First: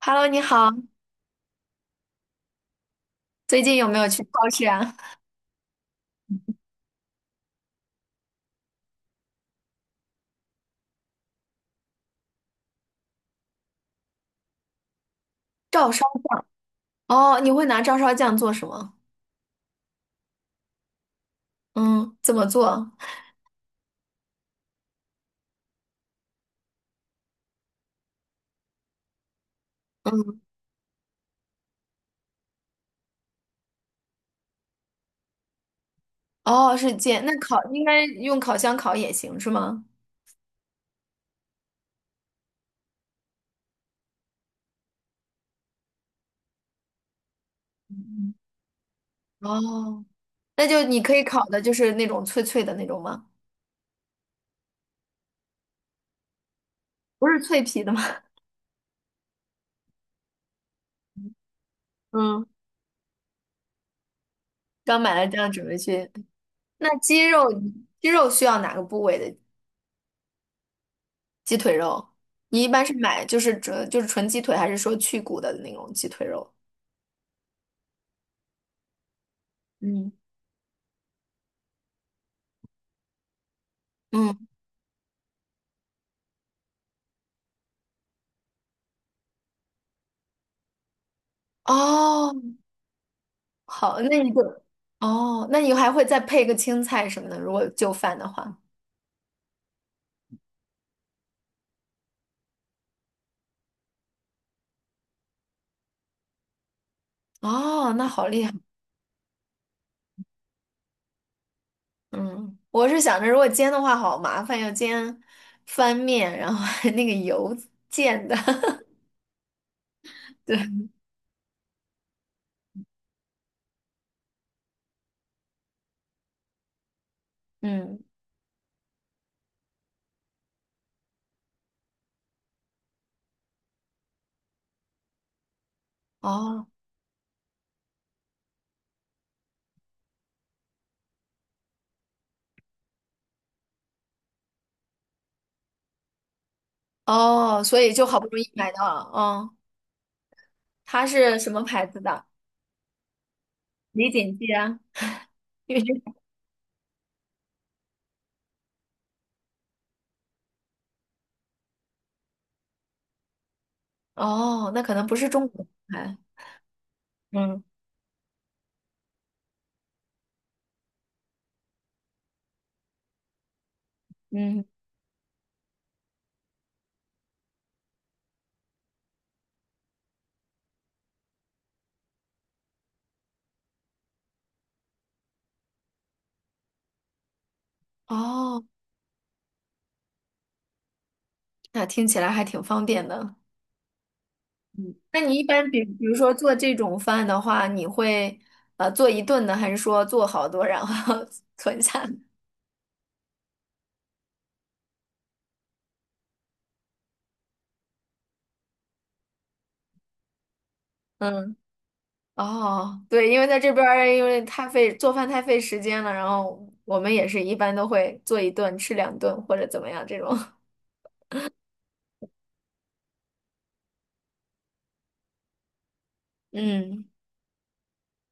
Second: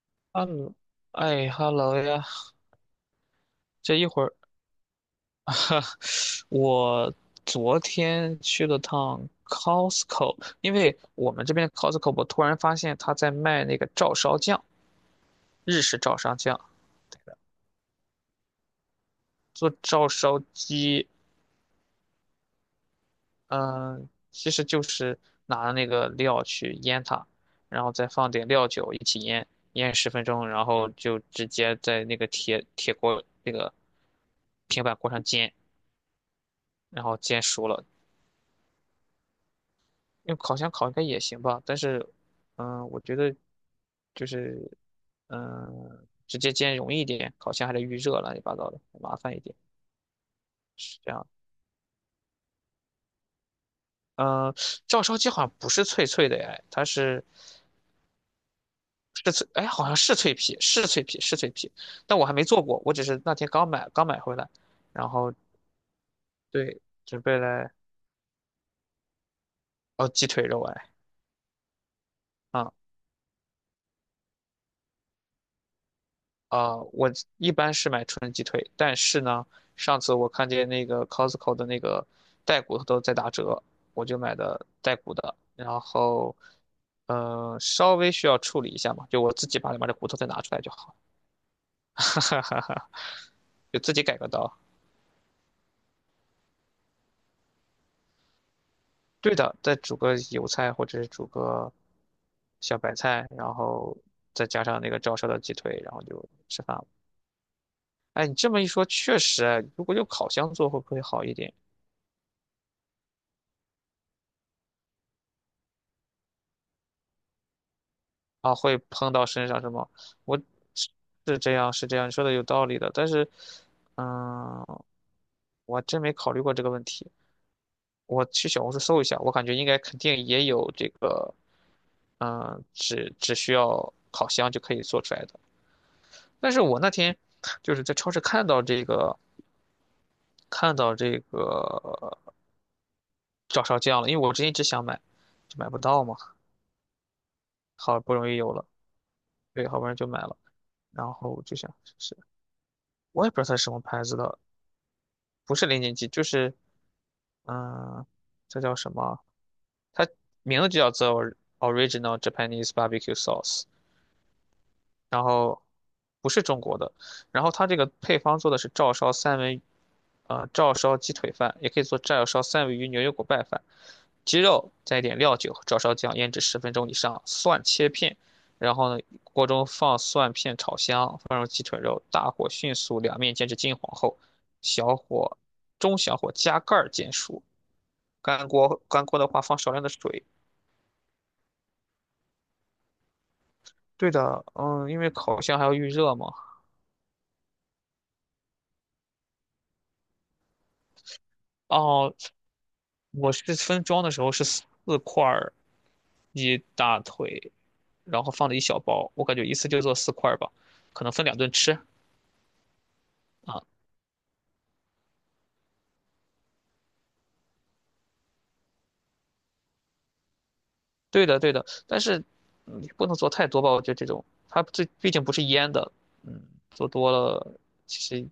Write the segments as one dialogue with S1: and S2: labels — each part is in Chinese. S1: Hello，你
S2: 哈
S1: 好，
S2: 喽，哎哈喽呀！
S1: 最近有
S2: 这
S1: 没
S2: 一
S1: 有去
S2: 会儿，
S1: 超市啊？
S2: 哈我昨天去了趟 Costco，因为我们这边 Costco，我突然发现他在卖那个照烧酱，日
S1: 照
S2: 式
S1: 烧
S2: 照烧
S1: 酱
S2: 酱，
S1: 哦，你会拿照烧酱做什么？
S2: 做照烧鸡，
S1: 嗯，怎么做？
S2: 嗯、其实就是拿那个料去腌它，然后再放点料酒一起腌，腌十分
S1: 嗯，
S2: 钟，然后就直接在那个铁锅那个平板锅上煎，
S1: 哦，是
S2: 然后
S1: 煎，那
S2: 煎
S1: 烤
S2: 熟
S1: 应
S2: 了，
S1: 该用烤箱烤也行是吗？
S2: 用烤箱烤应该也行吧，但是，我觉得就是，直接煎容易一点，烤箱还得预热，
S1: 嗯
S2: 乱七八糟的，麻烦一点，
S1: 哦，那就
S2: 是
S1: 你
S2: 这
S1: 可以
S2: 样。
S1: 烤的就是那种脆脆的那种吗？
S2: 嗯、照烧鸡好像不是脆脆的哎，
S1: 不是脆皮的吗？
S2: 是脆，哎，好像是脆皮，是脆皮，是脆皮，但我还
S1: 嗯
S2: 没做过，我只是那天刚买回来，
S1: 刚
S2: 然
S1: 买了
S2: 后
S1: 这样准备去。
S2: 对，
S1: 那
S2: 准
S1: 鸡
S2: 备
S1: 肉，
S2: 来
S1: 鸡肉需要哪个部位的
S2: 哦鸡腿肉哎，
S1: 鸡腿肉？你一般
S2: 啊
S1: 是买就是纯就是纯鸡腿，还是说去骨的那种鸡腿肉？
S2: 我一般是买纯鸡腿，但是呢，上
S1: 嗯
S2: 次我看见那个 Costco 的那个带骨头都在打折，我就买
S1: 嗯，
S2: 的带骨的，然后，稍微需要处理一下嘛，就我自己把里面的骨头再拿出来就好，哈
S1: 哦，
S2: 哈哈，就自
S1: 好，
S2: 己改
S1: 那
S2: 个
S1: 你就，
S2: 刀。
S1: 哦，那你还会再配个青菜什么的，如果就饭的话。
S2: 对的，再煮个油菜或者是煮个小白菜，然后再加上那个照烧的鸡腿，然后就吃饭了。
S1: 哦，那好
S2: 哎，你
S1: 厉
S2: 这
S1: 害。
S2: 么一说，确实，哎如果用烤箱做会不会好一点？
S1: 嗯，我是想着如果煎的话好麻烦，要煎翻面，然后还那个油溅的。
S2: 啊，会 碰到身上是吗？我
S1: 对，
S2: 是是这样，是这样，你说的有道理的，但是，嗯，我还真没考虑过这个问题。
S1: 嗯，
S2: 我去小红书搜一下，我感觉应该肯定也有这个，嗯，只需要烤箱就可以做出来的。但是
S1: 哦
S2: 我那天就是在超市看到这个，看到这个照烧酱了，因为我之前一直想买，就买不到嘛，
S1: 哦，所以
S2: 好
S1: 就
S2: 不
S1: 好不
S2: 容易
S1: 容易
S2: 有了，
S1: 买到了。哦，
S2: 对，好不容易就买了，
S1: 它
S2: 然
S1: 是
S2: 后
S1: 什
S2: 就
S1: 么
S2: 想
S1: 牌
S2: 试
S1: 子
S2: 试。
S1: 的？
S2: 我也不知道它是什么牌
S1: 李
S2: 子
S1: 锦
S2: 的，
S1: 记啊。
S2: 不是
S1: 因为
S2: 零
S1: 这
S2: 零七，就是嗯，这叫什么？它名字就叫做 Original Japanese Barbecue Sauce，
S1: 哦，那可能不
S2: 然
S1: 是中
S2: 后
S1: 国牌。
S2: 不是中国的，然后
S1: 嗯
S2: 它这个配方做的是照烧三文，照烧鸡腿饭，也可以做照烧三文鱼牛油果拌饭，鸡
S1: 嗯，
S2: 肉加一点料酒和照烧酱腌制十分钟以上，蒜切片，然后呢，锅中放蒜片炒香，放入鸡腿肉，大火迅速两面煎至金黄后，小火。中小火加盖儿煎熟，
S1: 哦，
S2: 干锅的话放少量的水。
S1: 那听起来还挺方便的。
S2: 对的，嗯，因为
S1: 那你
S2: 烤
S1: 一
S2: 箱还
S1: 般
S2: 要
S1: 比
S2: 预
S1: 比如
S2: 热嘛。
S1: 说做这种饭的话，你会做一顿呢，还是说做好多然后 存下
S2: 哦，
S1: 呢
S2: 我是分装的时候是四块儿鸡大腿，然后放了一小包，我感觉一次就做四块儿吧，可能分两顿
S1: 嗯，
S2: 吃
S1: 哦，对，因为在这
S2: 啊。
S1: 边儿因为太费做饭太费时间了，然后我们也是一般都会做一顿吃两顿或者怎么样这种。
S2: 对的，对的，但是嗯也不能做太多吧，我觉得这种它这毕竟不是腌的，嗯，做
S1: 嗯，
S2: 多了其实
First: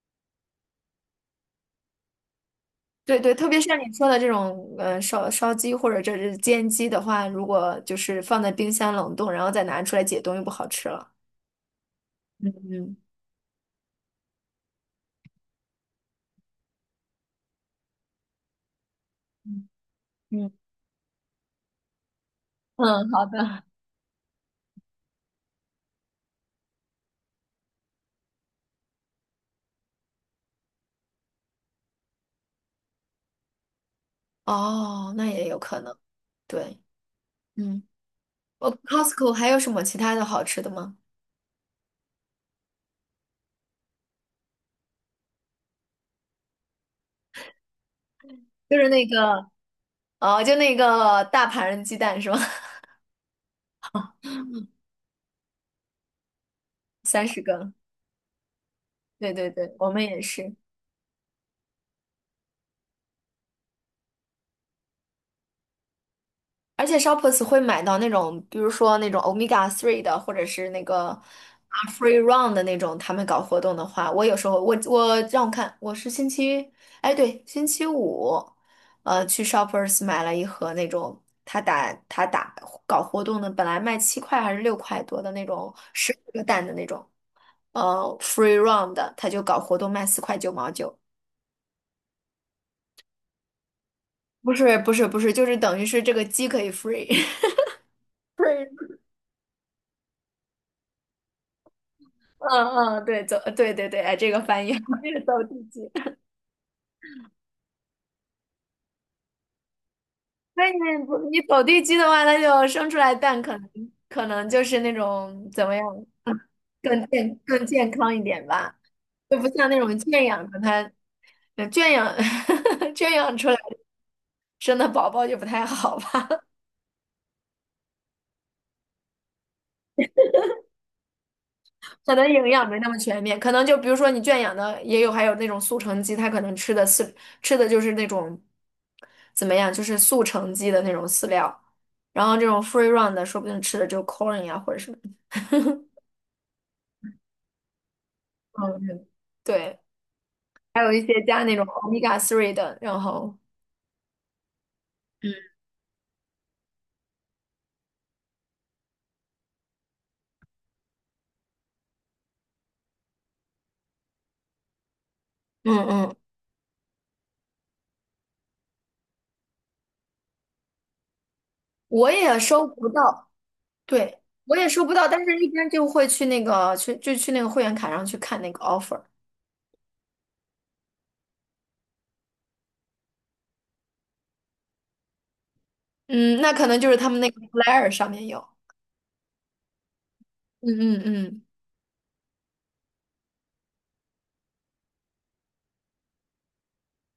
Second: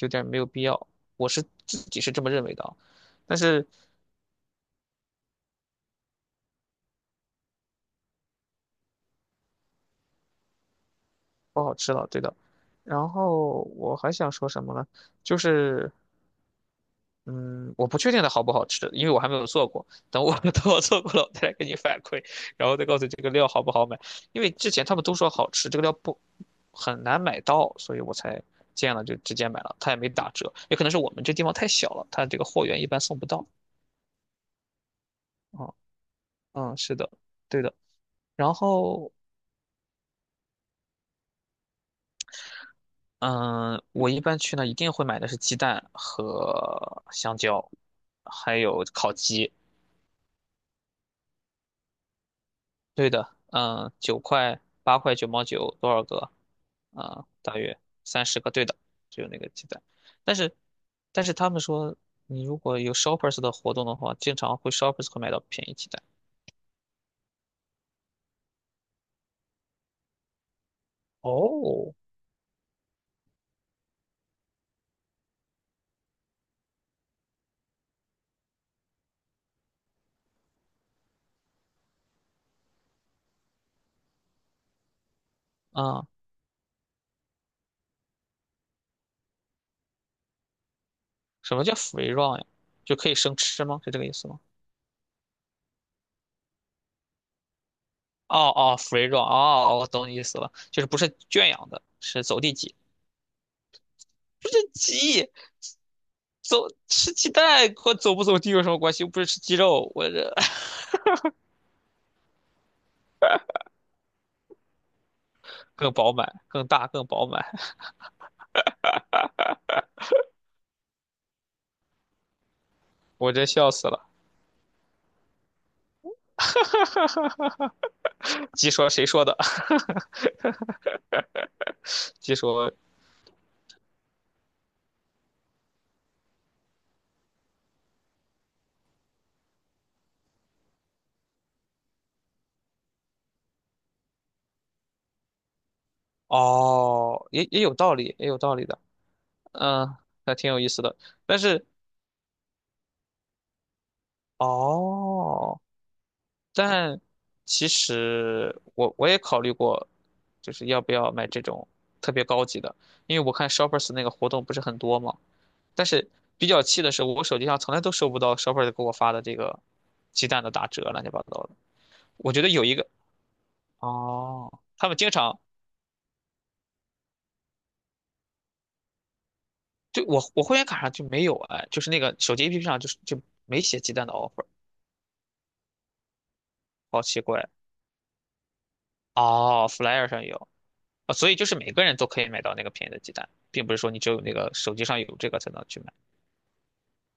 S2: 有点没有必要，我是自己是这么认为的啊。
S1: 对对，
S2: 但
S1: 特别
S2: 是
S1: 像你说的这种烧烧鸡或者这是煎鸡的话，如果就是放在冰箱冷冻，然后再拿出来解冻，又不好吃了。
S2: 不好吃了，对的。
S1: 嗯
S2: 然后我还想说什么呢？就是，嗯，我不确定它好不好吃，因为我还没有做
S1: 嗯
S2: 过。等我
S1: 嗯，
S2: 等我做过了，我再来给你反馈，然后再告诉
S1: 嗯
S2: 你这
S1: 好
S2: 个料好
S1: 的。
S2: 不好买。因为之前他们都说好吃，这个料不很难买到，所以我才见了就直接买了，它也没打折。也可能是我们这地方太小了，它这个货源一般送不到。
S1: 哦，那也有
S2: 啊，
S1: 可能。
S2: 嗯，
S1: 对，
S2: 是的，对的。
S1: 嗯，
S2: 然
S1: 我
S2: 后
S1: Costco 还有什么其他的好吃的吗？
S2: 嗯，我一般去呢，一定会买的是鸡蛋和香蕉，还
S1: 就
S2: 有
S1: 是那
S2: 烤
S1: 个，
S2: 鸡。
S1: 哦，就那个大盘鸡蛋是吗？
S2: 对的，嗯，九块、八块、九毛九，多少个？
S1: 三十
S2: 大
S1: 个。
S2: 约30个。对的，只有
S1: 对
S2: 那个
S1: 对
S2: 鸡
S1: 对，
S2: 蛋。
S1: 我们也
S2: 但是，
S1: 是。
S2: 但是他们说，你如果有 Shoppers 的活动的话，经常会 Shoppers 会买到便宜鸡蛋。
S1: 而且 Shoppers 会买到那种，比如说那种 Omega Three 的，或者是那个啊
S2: 哦，
S1: Free Run 的那种，他们搞活动的话，我有时候让我看，我是星期，哎对，星期五，去 Shoppers 买了一盒那种他打搞活动的，本来卖7块还是6块多的那种
S2: 啊、
S1: 10个蛋的那种，Free Run 的，他就搞活动卖四块九毛九，
S2: 什么叫 free run 呀？就可以生吃吗？是这个意思吗？
S1: 不是不是不是，就是等于是这个鸡可以 free。
S2: 哦哦 ，free run，哦，哦我懂你意思了，就是不是圈养的，是走地
S1: 嗯
S2: 鸡。
S1: 嗯，对，走，对对对，哎，这个
S2: 不是
S1: 翻译 是
S2: 鸡，
S1: 走地鸡。
S2: 走吃鸡蛋和走不走地有什么关系？又不是吃鸡肉，我这
S1: 所以你不你走地鸡的话，它就生出来蛋，可能可能就是那种怎么样，
S2: 更饱满、更大、更饱满，
S1: 更健康一点吧，就不像那种圈养的它，呃圈养 圈
S2: 我
S1: 养
S2: 这
S1: 出来
S2: 笑死了。
S1: 生的宝宝就不太好吧。
S2: 鸡说谁说的？
S1: 可能
S2: 鸡
S1: 营养
S2: 说
S1: 没那么全面，可能就比如说你圈养的也有，还有那种速成鸡，它可能吃的就是那种怎么样，就是速成鸡的那种饲料，然后这种 free run 的，说不定吃的就 corn 呀或者什么，
S2: 哦，也也有道理，也有道理
S1: 嗯，
S2: 的，
S1: 嗯对，
S2: 嗯，还挺有意
S1: 还
S2: 思
S1: 有
S2: 的。
S1: 一些
S2: 但
S1: 加那种
S2: 是
S1: omega three 的，然后嗯
S2: 哦，但其实我也考虑过，就是要不要买这种特别高级的，因为我看 Shoppers 那个活动不是很多嘛。
S1: 嗯
S2: 但是
S1: 嗯，
S2: 比较气的是，我手机上从来都收不到 Shopper 给我发的这个鸡蛋的打折，乱七八糟的。
S1: 我
S2: 我
S1: 也
S2: 觉得有
S1: 收
S2: 一个
S1: 不到，对，
S2: 哦，
S1: 我也收
S2: 他
S1: 不
S2: 们
S1: 到，
S2: 经
S1: 但是
S2: 常
S1: 一般就会去那个去就去那个会员卡上去看那个 offer，
S2: 就我会员卡上就没有哎，就是那个手机 APP 上就没写鸡蛋的 offer，
S1: 嗯，那可能就是
S2: 好
S1: 他们
S2: 奇
S1: 那个
S2: 怪。
S1: flyer 上面有，
S2: 哦，Flyer 上有
S1: 嗯嗯
S2: 啊，所以
S1: 嗯。
S2: 就是每个人都可以买到那个便宜的鸡蛋，并不是说你只有那个手机上有这个才能去买。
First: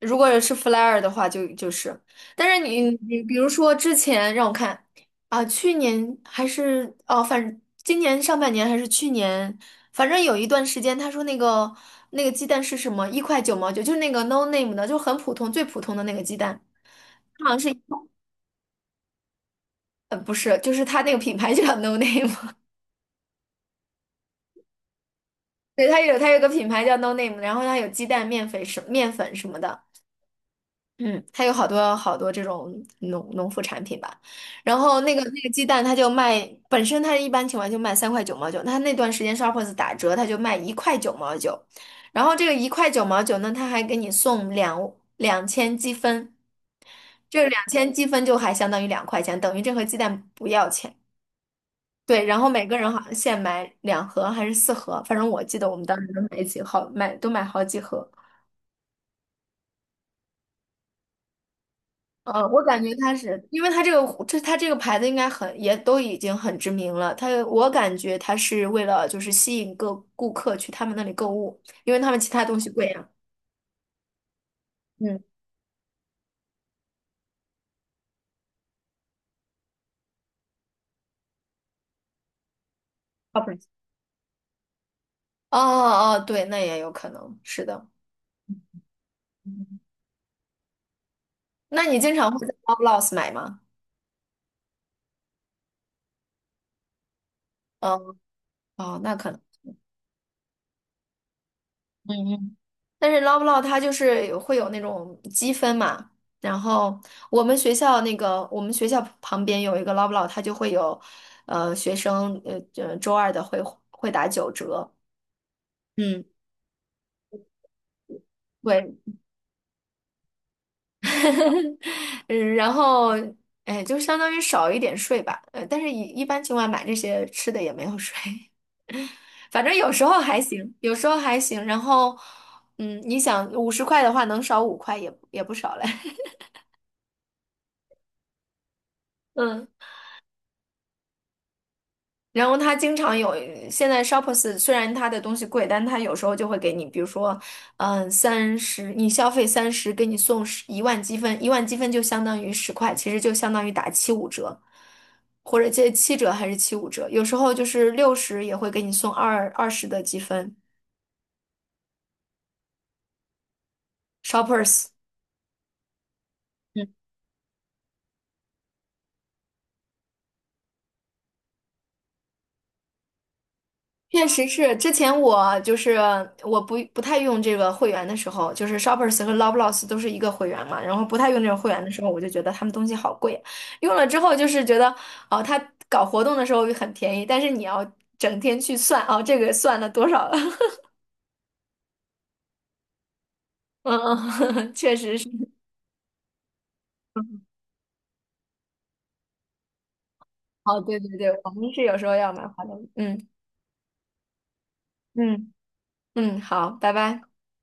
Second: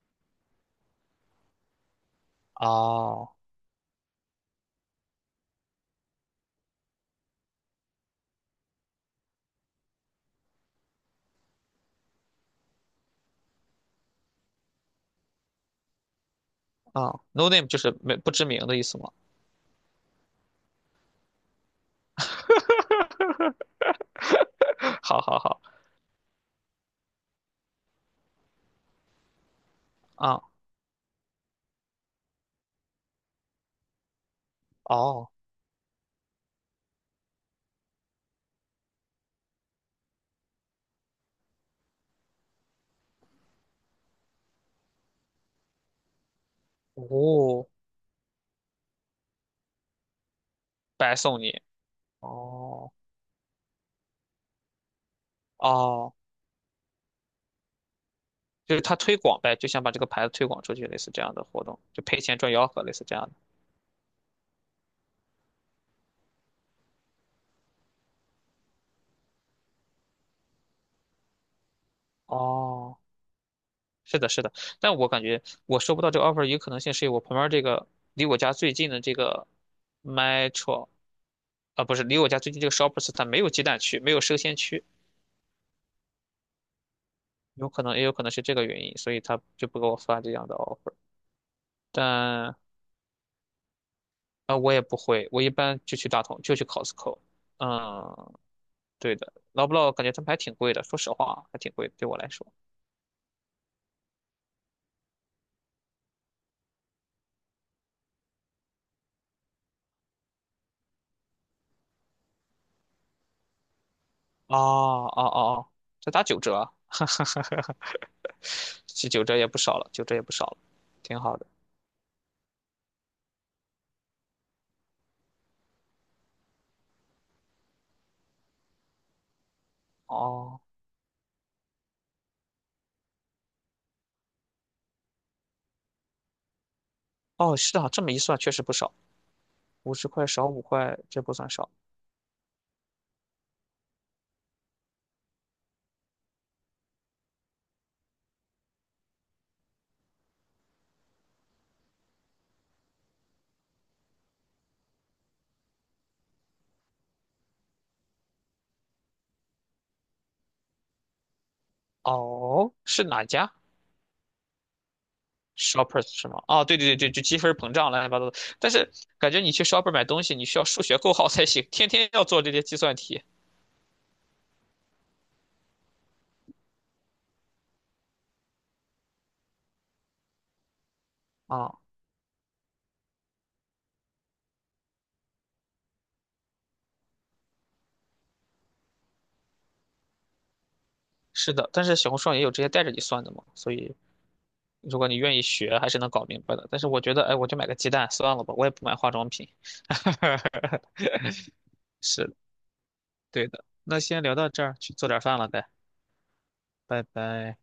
S1: 如果是 flyer 的话就，就是，但是你
S2: 哦，
S1: 比如说之前让我看啊，去年还是哦，反正今年上半年还是去年，反正有一段时间，他说那个那个鸡蛋是什么，一块九毛九，就是那个 no name 的，就很普通最普通的那个鸡蛋，
S2: 啊，No
S1: 好像
S2: name
S1: 是
S2: 就是没不知名的意思吗？
S1: 不是，就是它那个品牌就叫 no name，
S2: 好好好，
S1: 对，它有它有个品牌叫 no name，然后它有鸡蛋、面粉什么的，
S2: 啊，
S1: 嗯，它有好多好多这种农副产品吧，然后那个
S2: 哦，
S1: 那个鸡蛋，它就卖，本身它一般情况就卖三块九毛九，它那段时间 Shoppers 打折，它就卖一块九毛九，然后这个一块九毛九呢，它还给你送两千积分，这两
S2: 哦，
S1: 千积分就还相当于2块钱，等于这盒鸡蛋不要钱。
S2: 白送你。
S1: 对，然后每个
S2: 哦
S1: 人好像限买2盒还是4盒，反正我记得我们当时
S2: 哦，
S1: 都买好几盒。
S2: 就是他推广呗，就想把这个牌子推广出去，类似这样的活动，就赔钱
S1: 嗯，
S2: 赚
S1: 我
S2: 吆
S1: 感
S2: 喝，类
S1: 觉
S2: 似
S1: 它
S2: 这样的。
S1: 是，因为它这个牌子应该很也都已经很知名了。它我感觉它是为了就是吸引各顾客去他们那里购物，因为他们其他东西贵
S2: 哦，
S1: 呀。
S2: 是的，是的，但我
S1: 嗯，
S2: 感觉我收不到这个 offer 一个可能性是我旁边这个离我家最近的这个 Metro 啊，不是离我家最近这个 Shoppers 它没
S1: 好
S2: 有
S1: 吧
S2: 鸡蛋区，没有生鲜区，
S1: 哦哦，对，那也有可能是
S2: 有可
S1: 的。
S2: 能也有可能是这个原因，所以他就不给我发这样的 offer。
S1: 那你
S2: 但
S1: 经常会在
S2: 啊、
S1: Loblaws 买吗？
S2: 我也不会，我一般就去大同，就去 Costco。
S1: 嗯，
S2: 嗯，
S1: 哦，那
S2: 对
S1: 可
S2: 的，
S1: 能。
S2: 劳布劳感觉他们还挺贵的，说实话还挺贵的，对我来
S1: 嗯
S2: 说。
S1: 嗯但是捞不捞 l 它就是有会有那种积分嘛，然后我们学校那个我们学校旁边有一个捞不捞，l 它就会有，学生周二的会会打九
S2: 哦
S1: 折，
S2: 哦哦哦，这打
S1: 嗯，
S2: 九折啊，
S1: 对，
S2: 这九折也不少了，九折也不少了，挺好的。
S1: 嗯，然后哎就相当于少一点税吧，但是一般情况买这些吃的也没有税，反正有时候还
S2: 哦
S1: 行，有时候还行，然后嗯，你想50块的话能少5块也也不少嘞，
S2: 哦，是啊，这么一算确实不少，
S1: 嗯。
S2: 50块少5块，这不算少。
S1: 然后他经常有，现在 Shops p e r 虽然他的东西贵，但他有时候就会给你，比如说，嗯，三十，你消费三十，给你送11万积分，一万积分就相当于十块，其实就相当于打七五折，或者这7折还是七五折，有时候就是60也会给你送20的积分
S2: 哦，是哪家
S1: ，Shoppers。
S2: ？Shoppers 是吗？啊，对对
S1: 嗯。
S2: 对对，就积分膨胀乱七八糟的。但是感觉你去 Shopper 买东西，你需要数学够好才行，天天要做这些计算题
S1: 确实是，之前我就是我不太用这个会员的时候，就是 Shoppers 和 l o v e l a w s 都是一个会员嘛，然后不太用这种会
S2: 啊。
S1: 员的时候，我就觉得他们东西好贵，用了之后就是觉得哦，他搞活动的时候很便宜，但是你要整天去算哦，这个算了多少了，
S2: 是的，但是小红书上也有直接带着你算的嘛，所
S1: 嗯，
S2: 以
S1: 嗯，确
S2: 如果
S1: 实
S2: 你
S1: 是，
S2: 愿意学，还是能搞明白的。但是我觉得，哎，我就买个鸡蛋算了吧，我也不买化妆品。
S1: 哦，对 对对，我们是有时候
S2: 是
S1: 要
S2: 的，
S1: 买化妆品。嗯
S2: 对的。那先聊到这儿，去做点饭了，
S1: 嗯
S2: 呗，
S1: 嗯，好，拜
S2: 拜
S1: 拜。
S2: 拜。